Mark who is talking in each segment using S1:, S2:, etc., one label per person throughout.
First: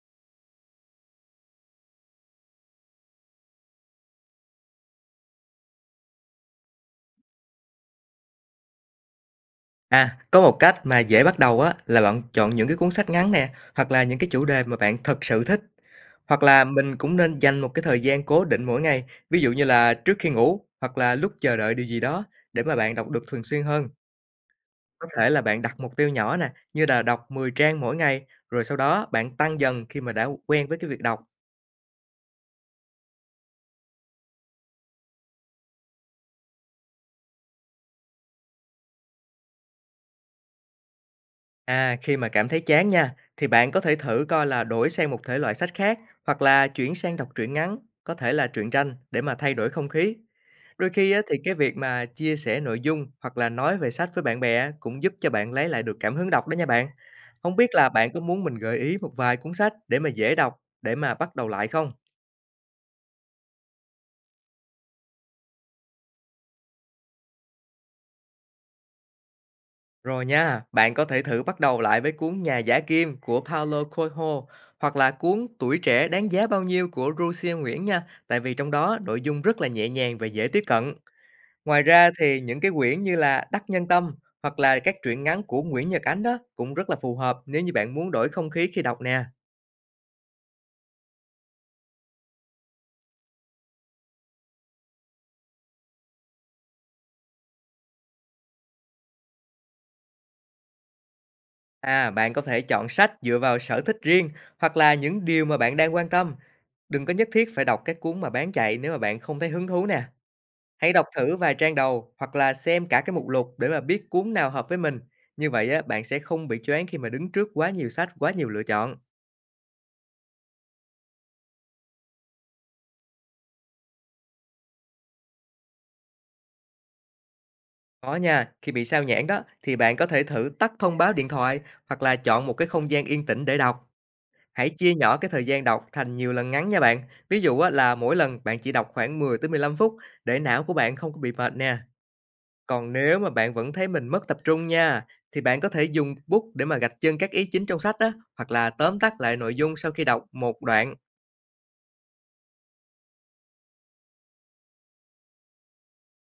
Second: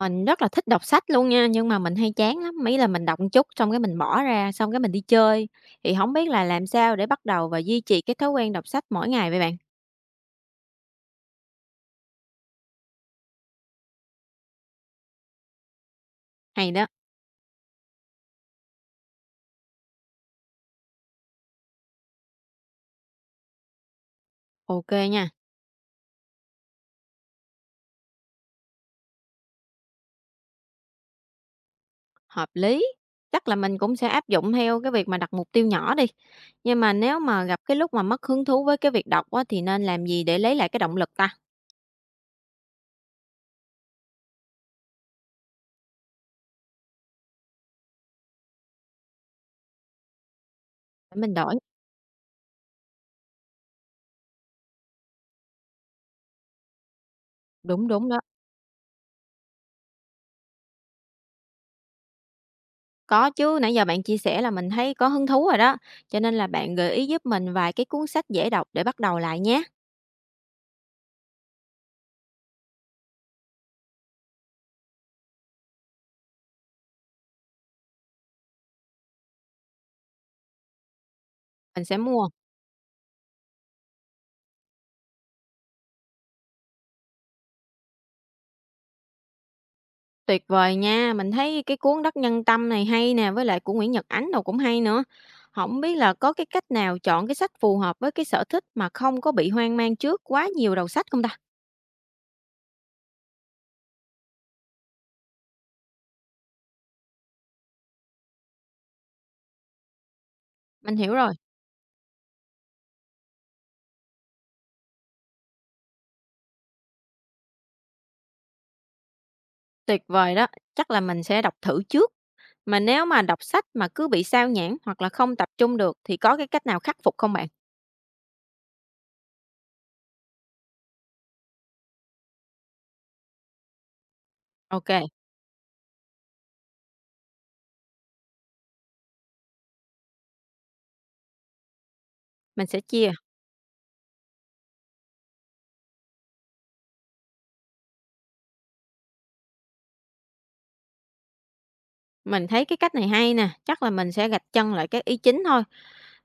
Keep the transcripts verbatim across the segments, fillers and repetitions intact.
S1: Mình rất là thích đọc sách luôn nha, nhưng mà mình hay chán lắm, ý là mình đọc một chút xong cái mình bỏ ra, xong cái mình đi chơi. Thì không biết là làm sao để bắt đầu và duy trì cái thói quen đọc sách mỗi ngày vậy bạn?
S2: À, có một cách mà dễ bắt đầu á là bạn chọn những cái cuốn sách ngắn nè, hoặc là những cái chủ đề mà bạn thật sự thích. Hoặc là
S1: Hay đó,
S2: mình cũng nên dành một cái thời gian cố định mỗi ngày, ví dụ như là trước khi ngủ hoặc là lúc chờ đợi điều gì đó để mà bạn đọc được thường xuyên hơn.
S1: ok
S2: Có
S1: nha,
S2: thể là bạn đặt mục tiêu nhỏ nè, như là đọc mười trang mỗi ngày, rồi sau đó bạn tăng dần khi mà đã quen với cái việc đọc.
S1: hợp lý. Chắc là mình cũng sẽ áp dụng theo cái việc mà đặt mục tiêu nhỏ đi. Nhưng mà nếu mà gặp cái lúc mà mất hứng thú với cái việc đọc á, thì nên làm gì để lấy lại cái động lực ta?
S2: À, khi mà cảm thấy chán nha, thì bạn có thể thử coi là đổi sang một thể loại sách khác, hoặc là chuyển sang đọc truyện ngắn, có thể là truyện tranh để mà thay đổi không khí. Đôi khi á,
S1: Để mình
S2: thì cái
S1: đổi.
S2: việc mà chia sẻ nội dung hoặc là nói về sách với bạn bè cũng giúp cho bạn lấy lại được cảm hứng đọc đó nha bạn. Không biết
S1: Đúng,
S2: là
S1: đúng
S2: bạn
S1: đó.
S2: có muốn mình gợi ý một vài cuốn sách để mà dễ đọc, để mà bắt đầu lại không?
S1: Có chứ, nãy giờ bạn chia sẻ là mình thấy có hứng thú rồi đó, cho nên là bạn gợi ý giúp mình vài cái cuốn sách dễ đọc để bắt đầu lại nhé,
S2: Rồi nha, bạn có thể thử bắt đầu lại với cuốn Nhà giả kim của Paulo Coelho, hoặc là cuốn Tuổi trẻ đáng giá bao nhiêu của Rusia Nguyễn nha, tại vì trong đó nội dung rất là nhẹ nhàng và dễ tiếp cận. Ngoài
S1: mình sẽ
S2: ra
S1: mua.
S2: thì những cái quyển như là Đắc Nhân Tâm, hoặc là các truyện ngắn của Nguyễn Nhật Ánh đó cũng rất là phù hợp nếu như bạn muốn đổi không khí khi đọc nè.
S1: Tuyệt vời nha, mình thấy cái cuốn Đất Nhân Tâm này hay nè, với lại của Nguyễn Nhật Ánh đâu cũng hay nữa. Không biết là có cái cách nào chọn cái sách phù hợp với cái sở thích mà không có bị hoang mang trước quá nhiều đầu sách không ta?
S2: À, bạn có thể chọn sách dựa vào sở thích riêng, hoặc là những điều mà bạn đang quan tâm. Đừng có nhất thiết phải đọc các cuốn mà bán chạy nếu mà bạn không thấy hứng thú nè. Hãy
S1: Mình
S2: đọc
S1: hiểu rồi,
S2: thử vài trang đầu hoặc là xem cả cái mục lục để mà biết cuốn nào hợp với mình. Như vậy á, bạn sẽ không bị choáng khi mà đứng trước quá nhiều sách, quá nhiều lựa chọn.
S1: tuyệt vời đó, chắc là mình sẽ đọc thử trước. Mà nếu mà đọc sách mà cứ bị sao nhãng hoặc là không tập trung được thì có cái cách nào khắc phục không bạn?
S2: Có nha, khi bị sao nhãng đó thì bạn có thể thử tắt thông báo điện thoại, hoặc là chọn một cái không gian yên tĩnh để đọc. Hãy
S1: Ok,
S2: chia nhỏ cái thời gian đọc thành nhiều lần ngắn nha bạn. Ví dụ á, là mỗi lần bạn chỉ đọc khoảng mười tới mười lăm phút để não của bạn không có bị mệt nè.
S1: mình sẽ
S2: Còn
S1: chia.
S2: nếu mà bạn vẫn thấy mình mất tập trung nha, thì bạn có thể dùng bút để mà gạch chân các ý chính trong sách á, hoặc là tóm tắt lại nội dung sau khi đọc một đoạn.
S1: Mình thấy cái cách này hay nè, chắc là mình sẽ gạch chân lại cái ý chính thôi.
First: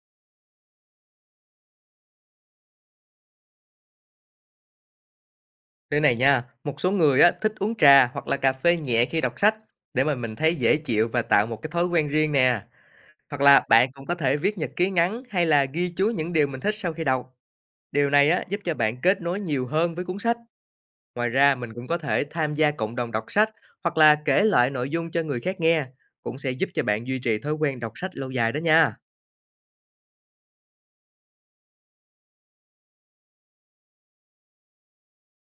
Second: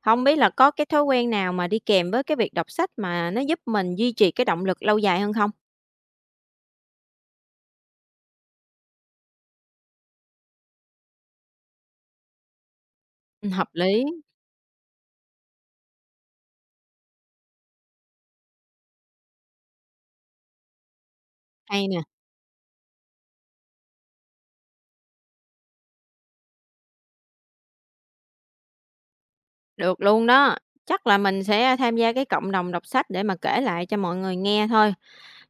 S1: Không biết là có cái thói quen nào mà đi kèm với cái việc đọc sách mà nó giúp mình duy trì cái động lực lâu dài hơn không?
S2: Đây này nha, một số người á thích uống trà hoặc là cà phê nhẹ khi đọc sách để mà mình thấy dễ chịu và tạo một cái thói quen riêng nè. Hoặc
S1: Ừm,
S2: là
S1: hợp
S2: bạn
S1: lý,
S2: cũng có thể viết nhật ký ngắn hay là ghi chú những điều mình thích sau khi đọc. Điều này á giúp cho bạn kết nối nhiều hơn với cuốn sách. Ngoài ra, mình cũng
S1: hay
S2: có
S1: nè,
S2: thể tham gia cộng đồng đọc sách, hoặc là kể lại nội dung cho người khác nghe, cũng sẽ giúp cho bạn duy trì thói quen đọc sách lâu dài đó nha.
S1: được luôn đó. Chắc là mình sẽ tham gia cái cộng đồng đọc sách để mà kể lại cho mọi người nghe thôi.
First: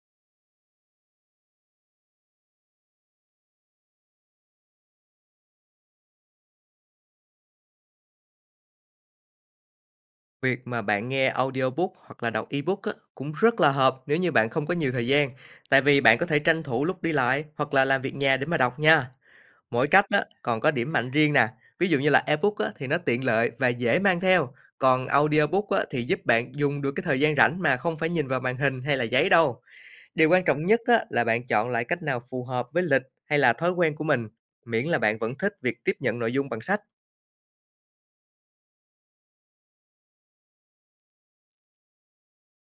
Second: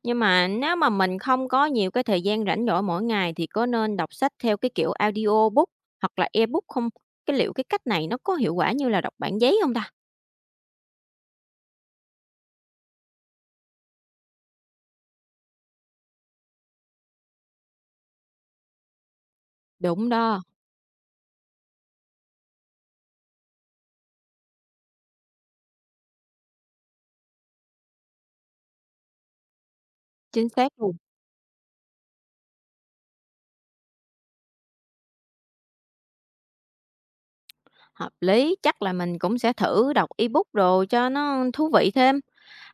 S1: Nhưng mà nếu mà mình không có nhiều cái thời gian rảnh rỗi mỗi ngày thì có nên đọc sách theo cái kiểu audiobook hoặc là ebook không? Cái liệu cái cách này nó có hiệu quả như là đọc bản giấy không ta?
S2: Việc mà bạn nghe audiobook hoặc là đọc ebook á, cũng rất là hợp nếu như bạn không có nhiều thời gian, tại vì bạn có thể tranh thủ lúc đi lại hoặc là làm việc nhà để mà đọc nha. Mỗi cách
S1: Đúng
S2: á,
S1: đó,
S2: còn có điểm mạnh riêng nè, ví dụ như là ebook á, thì nó tiện lợi và dễ mang theo, còn audiobook á, thì giúp bạn dùng được cái thời gian rảnh mà không phải nhìn vào màn hình hay là giấy đâu. Điều quan
S1: chính
S2: trọng
S1: xác
S2: nhất
S1: luôn.
S2: á, là bạn chọn lại cách nào phù hợp với lịch hay là thói quen của mình, miễn là bạn vẫn thích việc tiếp nhận nội dung bằng sách.
S1: Hợp lý, chắc là mình cũng sẽ thử đọc ebook đồ cho nó thú vị thêm.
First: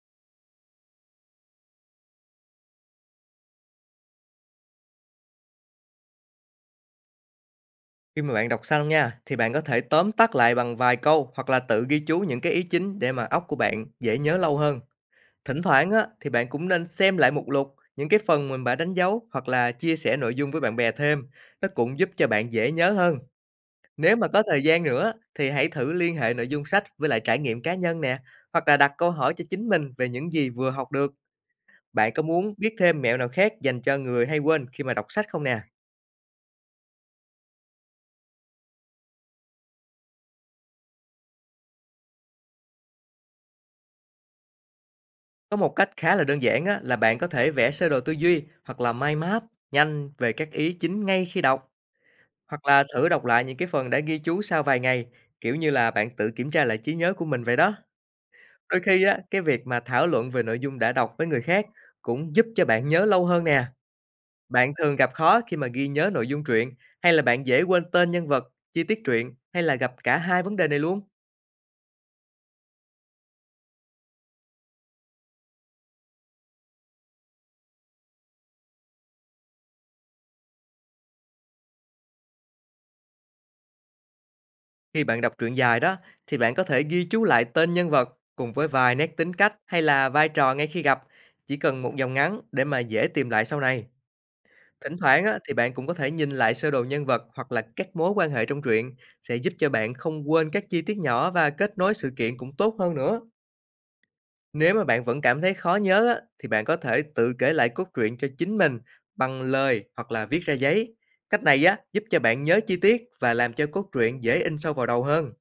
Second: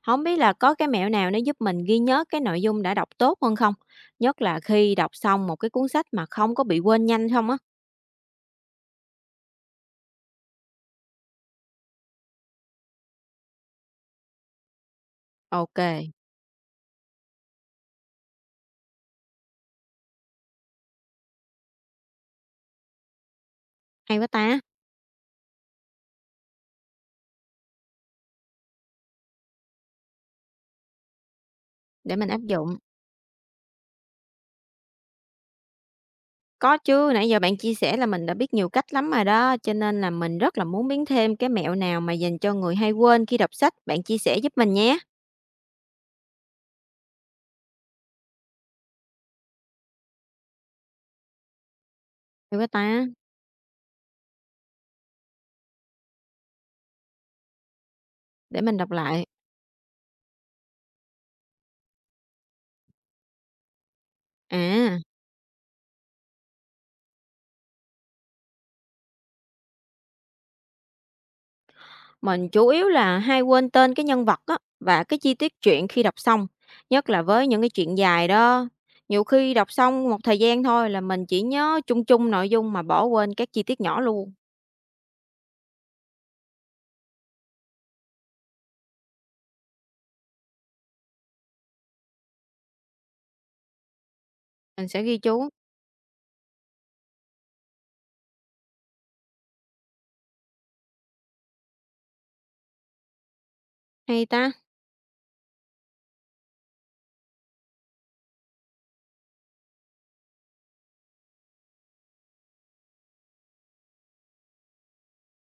S1: Không biết là có cái mẹo nào để giúp mình ghi nhớ cái nội dung đã đọc tốt hơn không? Nhất là khi đọc xong một cái cuốn sách mà không có bị quên nhanh không á.
S2: Khi mà bạn đọc xong nha, thì bạn có thể tóm tắt lại bằng vài câu hoặc là tự ghi chú những cái ý chính để mà óc của bạn dễ nhớ lâu hơn. Thỉnh
S1: Ok,
S2: thoảng á, thì bạn cũng nên xem lại mục lục, những cái phần mình đã đánh dấu hoặc là chia sẻ nội dung với bạn bè thêm. Nó cũng giúp cho bạn dễ nhớ hơn. Nếu
S1: hay
S2: mà
S1: quá
S2: có
S1: ta,
S2: thời gian nữa thì hãy thử liên hệ nội dung sách với lại trải nghiệm cá nhân nè, hoặc là đặt câu hỏi cho chính mình về những gì vừa học được. Bạn
S1: để
S2: có
S1: mình áp
S2: muốn
S1: dụng.
S2: biết thêm mẹo nào khác dành cho người hay quên khi mà đọc sách không nè?
S1: Có chứ, nãy giờ bạn chia sẻ là mình đã biết nhiều cách lắm rồi đó, cho nên là mình rất là muốn biết thêm cái mẹo nào mà dành cho người hay quên khi đọc sách. Bạn chia sẻ giúp mình nhé.
S2: Có một cách khá là đơn giản á, là bạn có thể vẽ sơ đồ tư duy hoặc là mind map nhanh về các ý chính ngay khi đọc,
S1: Hay
S2: hoặc
S1: quá
S2: là
S1: ta,
S2: thử đọc lại những cái phần đã ghi chú sau vài ngày, kiểu như là bạn tự kiểm tra lại trí nhớ của mình vậy đó.
S1: để mình
S2: Đôi
S1: đọc
S2: khi á,
S1: lại.
S2: cái việc mà thảo luận về nội dung đã đọc với người khác cũng giúp cho bạn nhớ lâu hơn nè. Bạn thường
S1: À.
S2: gặp khó khi mà ghi nhớ nội dung truyện, hay là bạn dễ quên tên nhân vật, chi tiết truyện, hay là gặp cả hai vấn đề này luôn?
S1: Mình chủ yếu là hay quên tên cái nhân vật á, và cái chi tiết truyện khi đọc xong, nhất là với những cái chuyện dài đó. Nhiều khi đọc xong một thời gian thôi là mình chỉ nhớ chung chung nội dung mà bỏ quên các chi tiết nhỏ luôn.
S2: Khi bạn đọc truyện dài đó, thì bạn có thể ghi chú lại tên nhân vật cùng với vài nét tính cách hay là vai trò ngay khi gặp, chỉ cần một dòng ngắn để mà dễ tìm lại sau này.
S1: Mình
S2: Thỉnh
S1: sẽ ghi
S2: thoảng á,
S1: chú.
S2: thì bạn cũng có thể nhìn lại sơ đồ nhân vật hoặc là các mối quan hệ trong truyện sẽ giúp cho bạn không quên các chi tiết nhỏ và kết nối sự kiện cũng tốt hơn nữa.
S1: Hay ta,
S2: Nếu mà bạn vẫn cảm thấy khó nhớ á, thì bạn có thể tự kể lại cốt truyện cho chính mình bằng lời hoặc là viết ra giấy. Cách này á giúp cho bạn nhớ chi tiết và làm cho cốt truyện dễ in sâu vào đầu hơn.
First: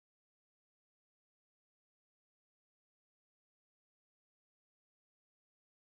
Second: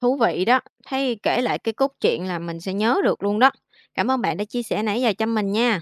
S1: thú vị đó. Thấy kể lại cái cốt truyện là mình sẽ nhớ được luôn đó. Cảm ơn bạn đã chia sẻ nãy giờ cho mình nha.